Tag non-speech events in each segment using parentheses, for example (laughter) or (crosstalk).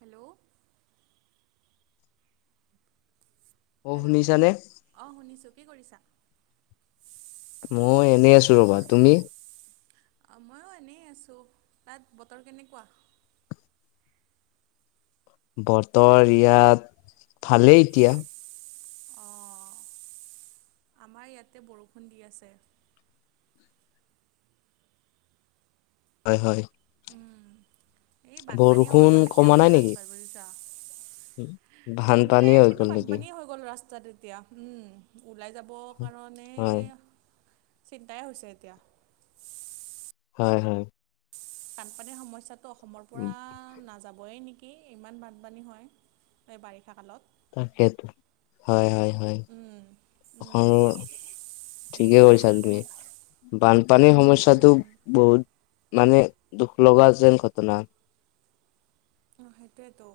Hello. অ hello? শুনিছানে অ', শুনিছোঁ, কি কৰিছা? মই এনেই আছো ৰ'বা, তুমি? অ', মইও এনেই আছো, তাত বতৰ কেনেকুৱা? বতৰ ইয়াত, ভালেই এতিয়া। অ', আমাৰ ইয়াতে বৰষুণ দি আছে। হয়, হয়। এই বানপানীও হৈ বৰষুণ গ'ল এতিয়া, কমা মানে নাই নেকি ৰাস্তা বুজিছা। কমিলে, বানপানীয়ে হৈ কিন্তু গ'ল নেকি বানপানীয়ে হয় গ'ল ৰাস্তাত এতিয়া, উম ওলাই যাব কাৰণে হয় চিন্তায়ে হৈছে এতিয়া। হয়, হয়। বানপানীৰ সমস্যাটো অসমৰ পৰা নাযা (unintelligible) নেকি ইমান বানপানী হয়, এই বাৰিষা কালত। তাকেইতো হয়, হয়, হয়, উম উম অসমৰ ঠিকেই কৈছা তুমি, বানপানীৰ সমস্যাটো উম বহুত মানে, দুখ লগা যেন ঘটনা। অ', সেইটোৱেটো।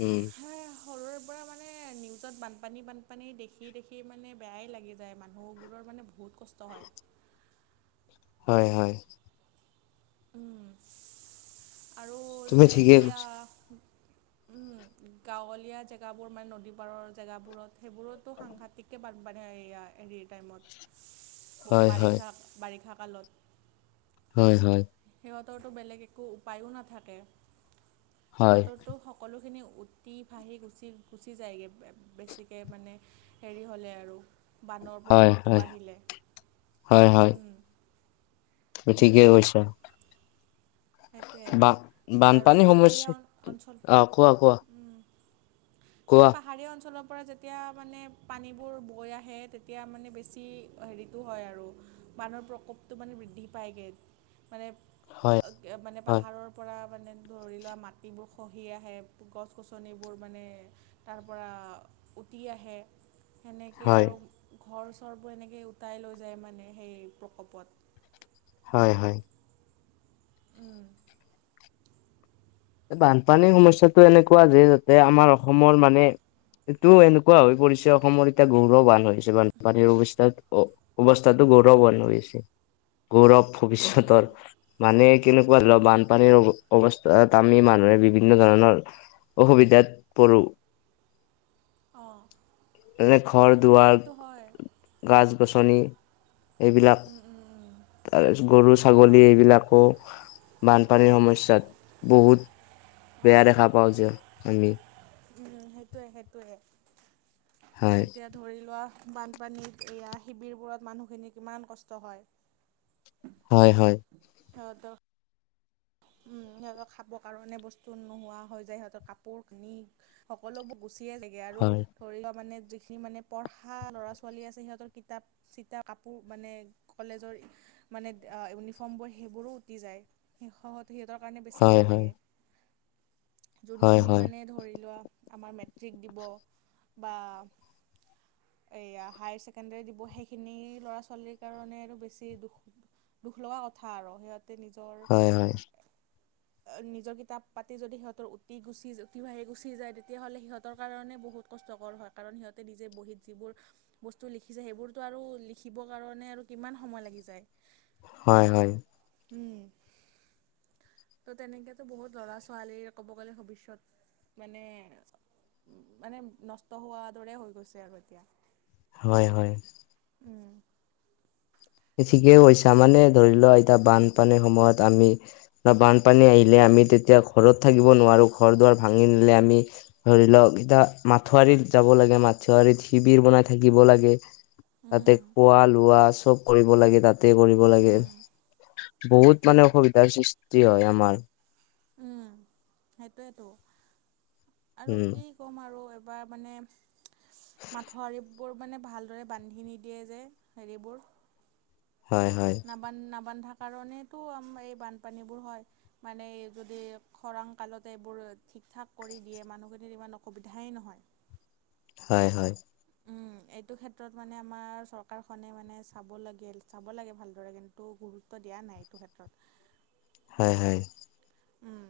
উম। হ সৰুৰে পৰা মানে নিউজত বানপানী বানপানী দেখি দেখি মানে বেয়াই লাগি যায়, মানুহবোৰৰ মানে বহুত কষ্ট হয়। হয়, হয়। উম, আৰু তুমি যে ঠিকেই এয়া কৈছা উম। গাঁৱলীয়া জেগাবোৰ মানে নদী পাৰৰ জেগাবোৰত, সেইবোৰতো সাংঘাতিতকে বানপানী হেৰি টাইমত, হয় হয় বাৰিষা বাৰিষা কালত। হয়, হয়। সিহঁতৰটো বেলেগ একো উপায়ো নাথাকে, হয় সিহঁতৰটো সকলোখিনি উতি ভাহি গুচি-গুচি যায়গে, বেছিকে মানে হেৰি হ'লে আৰু। বানৰ হয় প্ৰকোপটো হয় বাঢ়িলে, হয় হয় উম। ঠিকেই উম। কৈছা। সেইটোৱে, বা আৰু বানপানী সমস্যা পাহাৰীয়া অঞ্চল অ', কোৱা কোৱা উম কোৱা। মানে পাহাৰীয়া অঞ্চলৰ পৰা যেতিয়া মানে পানীবোৰ বৈ আহে, তেতিয়া মানে বেছি হেৰিটো হয় আৰু বানৰ প্ৰকোপটো মানে বৃদ্ধি পায়গে, মানে হয়, (unintelligible) মানে হয়, পাহাৰৰ পৰা মানে ধৰি লোৱা মাটিবোৰ খহি আহে, গছ-গছনিবোৰ মানে তাৰ পৰা উতি আহে। সেনেকে হয়, আৰু, ঘৰ চৰবোৰ এনেকৈ উটাই লৈ যায় মানে হেৰি প্ৰকোপত। হয়, হয়। উম। বানপানীৰ সমস্যাটো এনেকুৱা যে, যাতে আমাৰ অসমৰ মানে এইটো এনেকুৱা হৈ পৰিছে, অসমৰ এতিয়া গৌৰ বান হয়। পানীৰ অৱস্থাত, অ-অৱস্থাটো গৌৰৱ (unintelligible) গৌৰৱ। উম, ভৱিষ্যতৰ, মানে কেনেকুৱা ধৰা উম। বানপানীৰ অ-অৱস্থাত আমি মানুহে বিভিন্ন ধৰণৰ অসুবিধাত পৰো। অঁ যেনে ঘৰ-দুৱাৰ, সেইটো হয় গাছ-গছনি এইবিলাক, উম উম উম তাৰপিছত গৰু, অঁ ছাগলী এইবিলাকো বানপানীৰ অঁ সমস্যাত বহুত বেয়া দেখা পাওঁ যে, আমি উম, সেইটোৱে সেইটোৱে। হয় এতিয়া ধৰি লোৱা বানপানীত, এয়া শিবিৰবোৰত মানুহখিনিৰ কিমান কষ্ট হয়। হয় হয়। (unintelligible) সিহঁত খাবৰ কাৰণে বস্তু নোহোৱা হৈ যায় সিহঁতৰ কাপোৰ কিনি সকলোবোৰ গুচিয়ে লাগে আৰু হয় ধৰি লোৱা মানে যিখিনি মানে পঢ়া ল'ৰা ছোৱালী আছে সিহঁতৰ কিতাপ চিতা কাপোৰ মানে কলেজৰ মানে ইউনিফৰ্মবোৰ সেইবোৰো উটি যায় শেষত। ত সিহঁতৰ কাৰণে বেছি হয় বেয়া হয় লাগে হয় যোনখিনি হয় মানে ধৰি লোৱা আমাৰ মেট্ৰিক দিব বা এইয়া হায়াৰ ছেকেণ্ডৰী দিব সেইখিনি ল'ৰা ছোৱালীৰ কাৰণে আৰু বেছি দুখ দুখ লগা কথা আৰু সিহঁতে নিজৰ (unintelligible) নিজৰ কিতাপ পাতি যদি সিহঁতৰ উতি গুচি উতি বাঢ়ি গুচি যায় তেতিয়াহ'লে সিহঁতৰ কাৰণে বহুত কষ্টকৰ হয় কাৰণ সিহঁতে নিজে বহীত যিবোৰ বস্তু লিখিছে সেইবোৰতো আৰু লিখিবৰ কাৰণে আৰু কিমান সময় লাগি যায়। হয় হয়। উম। ত' তেনেকেতো বহুত ল'ৰা ছোৱালী ক'ব গ'লে ভৱিষ্যত মানে মানে নষ্ট হোৱাৰ দৰে হৈ গৈছে আৰু এতিয়া। হয় হয়। উম। ঠিকেই কৈছা মানে ধৰি লোৱা এতিয়া বানপানীৰ সময়ত আমি বা বানপানী আহিলে আমি তেতিয়া ঘৰত থাকিব নোৱাৰোঁ ঘৰ দুৱাৰ ভাঙি নিলে আমি ধৰি লওক এতিয়া মাথুৱৰিত যাব লাগে মাথুৱৰিত শিবিৰ বনাই থাকিব লাগে। তাতে উম, খোৱা লোৱা চব ল তাতে কৰিব লাগে উম, বহুত সেইটোৱে মানে অসুবিধাৰ সৃষ্টি হয় আমাৰ। উম সেইটোৱে আৰু উম কি ক'ম আৰু এবাৰ মানে মাথো আৰি বোৰ মানে ভালদৰে বান্ধি নিদিয়ে যে হেৰিবোৰ। হয় হয়। নান নাবান্ধা কাৰণেটো এই বানপানীবোৰ হয়। মানে যদি খৰাং কালতে এইবোৰ ঠিক ঠাক কৰি দিয়ে মানুহখিনিৰ ইমান অসুবিধাই নহয়। হয় হয়। উম, এইটো ক্ষেত্ৰত মানে আমাৰ চৰকাৰখনে মানে চাব লাগে চাব লাগে ভালদৰে কিন্তু তো গুৰুত্ব দিয়া নাই এইটো ক্ষেত্ৰত হয়, হয়। উম,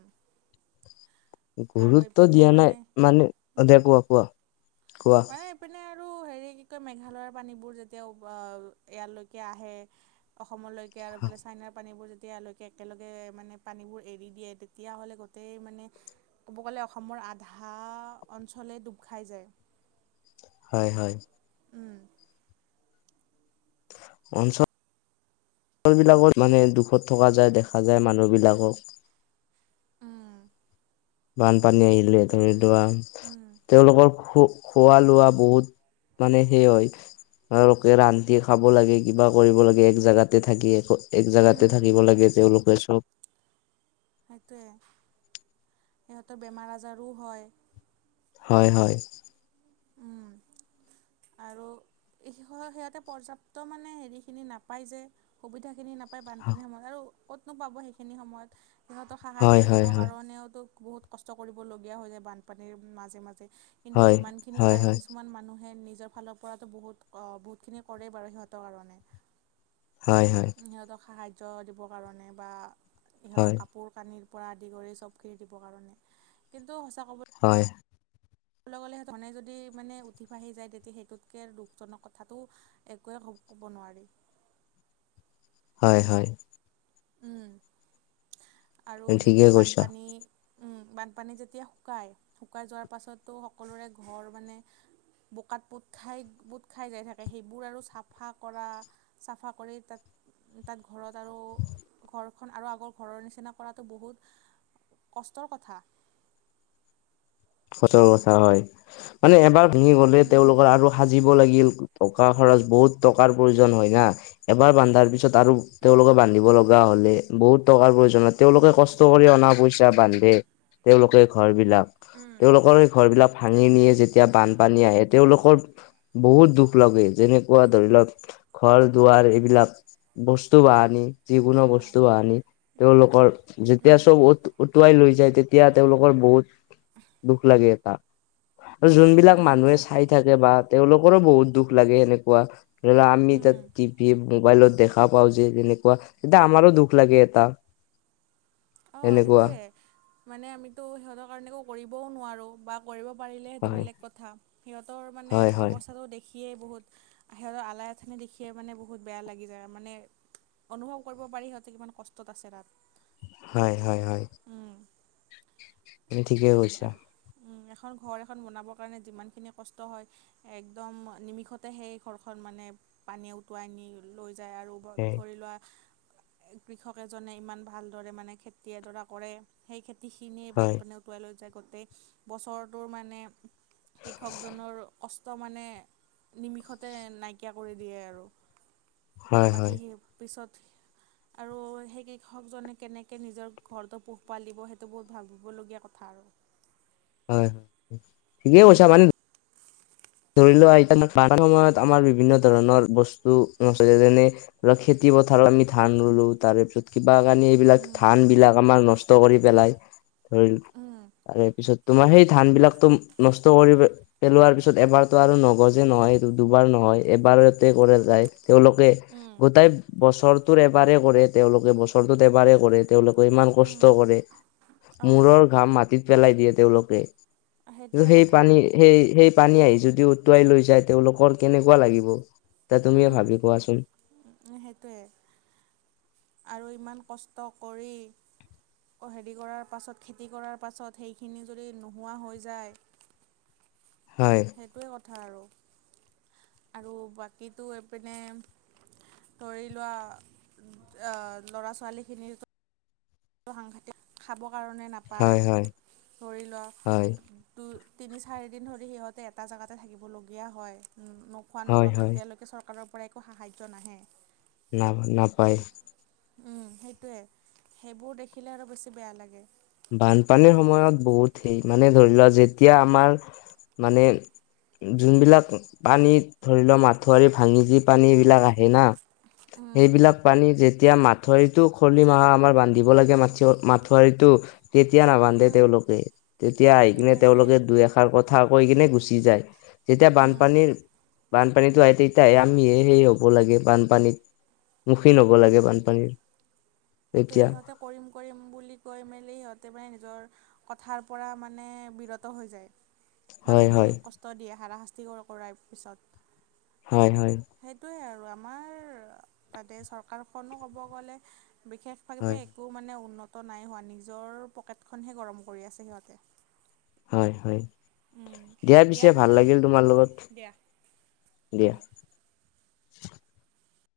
আৰু গুৰুত্ব এইপিনে দিয়া মানে নাই মানে অধে কোৱা কোৱা কোৱা, মানে এইপিনে আৰু হেৰি কি কয় মেঘালয়ৰ পানীবোৰ যেতিয়া উবাল ইয়ালৈকে আহে। অসমলৈকে আৰু এইফালে চাইনাৰ পানীবোৰ যেতিয়া একেলগে মানে পানীবোৰ এৰি দিয়ে, তেতিয়াহ'লে গোটেই মানে ক'ব গ'লে অসমৰ আধা অঞ্চলেই ডুব খাই যায় হয় হয়। উম। অঞ্চল বিলাকত মানে দুখত থকা যায় দেখা যায় মানুহ বিলাকক। অ বানপানী আহিলে ধৰি লোৱা উম, তেওঁলোকৰ শোক খোৱা লোৱা বহুত মানে সেই হয়। ধৰা লোকে ৰান্ধি খাব লাগে কিবা কৰিব লাগে এক জাগাতে থাকি একো এক উম, জাগাতে উম, থাকিব লাগে তেওঁলোকে চব। সেইটোৱে সিহঁতৰ বেমাৰ আজাৰো হয়। হয়, হয়। উম। আৰু সিহঁতে পৰ্যাপ্ত মানে হেৰিখিনি নাপায় যে, সুবিধাখিনি নাপায়। নাপায় বানপানীৰ সময়ত আৰু কতনো পাব সেইখিনি সময়ত। সিহঁতক সাহাৰ্য হয় হয় দিবৰ হয় কাৰণেওতো বহুত কষ্ট কৰিবলগীয়া হৈ যায় বানপানীৰ মাজে মাজে। কিন্তু হয় যিমান খিনি হয় পাৰে হয় কিছুমান মানুহে নিজ জৰ ফালৰ পৰা বহুত বহুতখিনি কৰেই বাৰু সিহঁতৰ কাৰণে। হয়, হয়। সিহঁতক সাহাৰ্য দিবৰ কাৰণে বা ইহঁতক হয় কা কাপোৰ কানি পৰা আদি কৰি চবখিনি দিব কাৰনে। কিন্তু সঁচা কব হয়। ক'বলৈ গ'লে সেই টো ধৰনে যদি মানে উঠি ভাহি যায় তেতিয়া সেইটোতকৈ আৰু দুখজনক কথাটো একোৱে ক ক'ব নোৱাৰি। হয়, হয়। উম, আৰু যেতিয়া ঠিকেই কৈছা বানপানী বানপানী যেতিয়া শুকায়, শুকাই যোৱাৰ পাছতো সকলোৰে ঘৰ মানে বোকাত পোট খাই পোট খাই যাই থাকে, সেইবোৰ আৰু চাফা কৰা চাফা কৰি তাত তাত ঘৰত আৰু ঘৰখন আৰু আগৰ ঘৰৰ নিচিনা কৰাতটো বহুত কষ্টৰ কথা। সঁচাৰ কথা হয়, মানে এবাৰ ভাঙি গ'লে উম তেওঁলোকৰ আৰু সাজিব লাগিল টকা খৰচ বহুত টকাৰ প্ৰয়োজন হয় না। এবাৰ বান্ধাৰ পিছত আৰু উম তেওঁওলোকে বান্ধিব লগ গা হ'লে বহুত টকাৰ প্ৰয়োজন হয়। তেওঁলোকে কষ্ট কৰি অনা পইচা বান্ধে তেওঁলোকে ঘৰ বিলাক, উম তেওঁলোকৰ এই ঘৰ বিলাক ভাঙি নিয়ে সেইটোৱে যেতিয়া তিয়া বানপানী আহে তেওঁলোকৰ বহুত দুখ লাগে। যেনেকুৱা ধৰি লওঁক ঘৰ দুৱাৰ এইবিলাক বস্তু বাহনি যিকোনো অঁ বস্তু বাহনি তেওঁলোকৰ তেতিয়া উম চব উট উটুৱাই লৈ যায় তেতিয়া তেওঁলোকৰ বহুত (unintelligible) দুখ লাগে এটা, আৰু উম যোনবিলাক মানুহে সেইটোৱেতো চাই থাকে বা তেওঁলোকৰো বহুত দুখ লাগে এনেকুৱা ধৰি লও আমি উম তাত টিভি মোবাইলত দেখা পাওঁ যে যেনেকুৱা তেতিয়া আমাৰো দুখ লাগে এটা। অঁ এনেকুৱা সেইটোৱে মানে আমিতো সিহঁতৰ কাৰণে একো কৰিবও নোৱাৰোঁ। বা কৰিব পাৰিলে সেইটো হয় বেলেগ কথা, সিহঁতৰ মানে হয় হয় অৱস্থাটো দেখিয়েই বহুত সিহঁতৰ আলাই আথানী দেখিয়ে মানে বহুত বেয়া লাগি যায়। মানে অনুভৱ কৰিব পাৰি সিহঁতে কিমান কষ্টত আছে তাত। হয়, হয়, হয়। উম। তুমি ঠিকেই কৈছা। এখন ঘৰ এখন বনাবৰ কাৰণে যিমানখিনি কষ্ট হয় একদম নিমিষতে সেই ঘৰখন মানে পানী উটুৱাই নি লৈ যায় আৰু। হয় ধৰি লোৱা কৃষক এজনে ইমান ভালদৰে মানে খেতি এডৰা কৰে সেই খেতিখিনিয়ে হয় বানপানীয়ে উটুৱাই লৈ যায়। গোটেই বছৰটোৰ মানে কৃষকজনৰ কষ্ট মানে নিমিষতে নাইকিয়া কৰি দিয়ে আৰু, হয় বাকী হয় সেই পিছত আৰু সেই কৃষকজনে কেনেকে নিজৰ ঘৰতো পোহপাল দিব সেইটো বহুত ভাগ ভিবলগীয়া কথা। থা আৰু। হয়, ঠিকেই কৈছা। উম মানে ধৰি লোৱা এতিয়া বানৰ সময়ত আমাৰ বিভিন্ন ধৰণৰ বস্তু আছে যেনে অ' খেতি পথাৰত আমি ধান ৰুলো তাৰ পিছত কিবা কানি এইবিলাক উম ধানবিলাক আমাক নষ্ট কৰি পেলাই, ধৰিল উম তাৰে পিছত তোমাৰ সেই ধান বিলাকতো নষ্ট কৰি পে-পেলোৱাৰ পিছত তাৰপিছত এবাৰতো আৰু নগজে নহয় দুবাৰ নহয় এবাৰতে কৰে যায়। তেওঁলোকে উম গোটাই বছৰ টোৰ এবাৰে কৰে তেওঁলোকে বছৰটোত এবাৰে কৰে তেওঁলোকে ইমান কষ্ট উম কৰে। অঁ মূৰৰ ঘাম মাটিত পেলাই দিয়ে তেওঁলোকে সেইটোৱে সেই কথা পানী সেই সেই পানী আহি যদি উটুৱাই লৈ যায় তেওঁলোকৰ কেনেকুৱা লাগিব এতিয়া তুমি ভাবি কোৱাচোন। উ উ সেইটোয়ে। আৰু ইমান কষ্ট কৰি হেৰি কৰাৰ পাছত খেতি কৰাৰ পাছত সেইখিনি যদি নোহোৱা হৈ যায় হয় সেইটোৱে কথা আৰু আৰু বাকীটো এইপিনে ধৰি লোৱা অ লৰা ছোৱালখিনিৰ সাংঘাতিক খাব কাৰণে নাপায় হয় হয় ধৰি হয় লোৱা দুই তিনি চাৰিদিন ধৰি সিহঁতে এটা জেগাতে থাকিবলগীয়া হয়। খোৱা হয় নোলোৱাকৈ হয় যেতিয়ালৈকে চৰকাৰৰ পৰা একো সাহায্য নাহে। না-নাপায়। উম সেইটোৱে সেইবোৰ দেখিলে আৰু বেছি বেয়া লাগে। বানপানীৰ সময়ত বহুত সেই মানে ধৰি লোৱা যেতিয়া আমাৰ মানে যোনবিলাক পানীত ধৰি লওক মাঠুৱৰি ভাঙি যি পানী এইবিলাক আহে না উম সেইবিলাক পানী যেতিয়া মাথাৱৰিটো খলি মাহৰ আমাৰ বান্ধিব লাগে মা-মাথৰিটো তেতিয়া নাবান্ধে উম, তেওঁলোকে তেতিয়া আহি কিনে সেইটোৱে তেওঁলোকে দুই এ কথা কৈ কিনে গুচি যায় যেতিয়া উম বানপানীৰ বানপানীতো আহে তেতিয়াহে আমিহে সেই হ'ব লাগে বানপানীত। মুখীন হব লাগে বানপানীৰ। সেইটোৱে তেতিয়া সিহঁতে কৰিম কৰিম বুলি কৈ মেলি সিহঁতে মানে নিজৰ কথাৰ পৰা মানে বিৰত হৈ যায়। হয় হয় মানুহখিনিক কষ্ট দিয়ে হাৰাশাস্তি কৰায় পিছত। হয় হয় সেইটোৱে আৰু আমাৰ তাতে চৰকাৰখনো ক'ব গ'লে বিশেষ (unintelligible) হয় একো মানে উন্নত নাই হোৱা নিজৰ পকেটখনহে গৰম কৰি আছে সিহঁতে। হয় হয় উম, দিয়া পিছে ভাল নহ'লে লাগিল তোমাৰ লগত দিয়া দিয়া। উম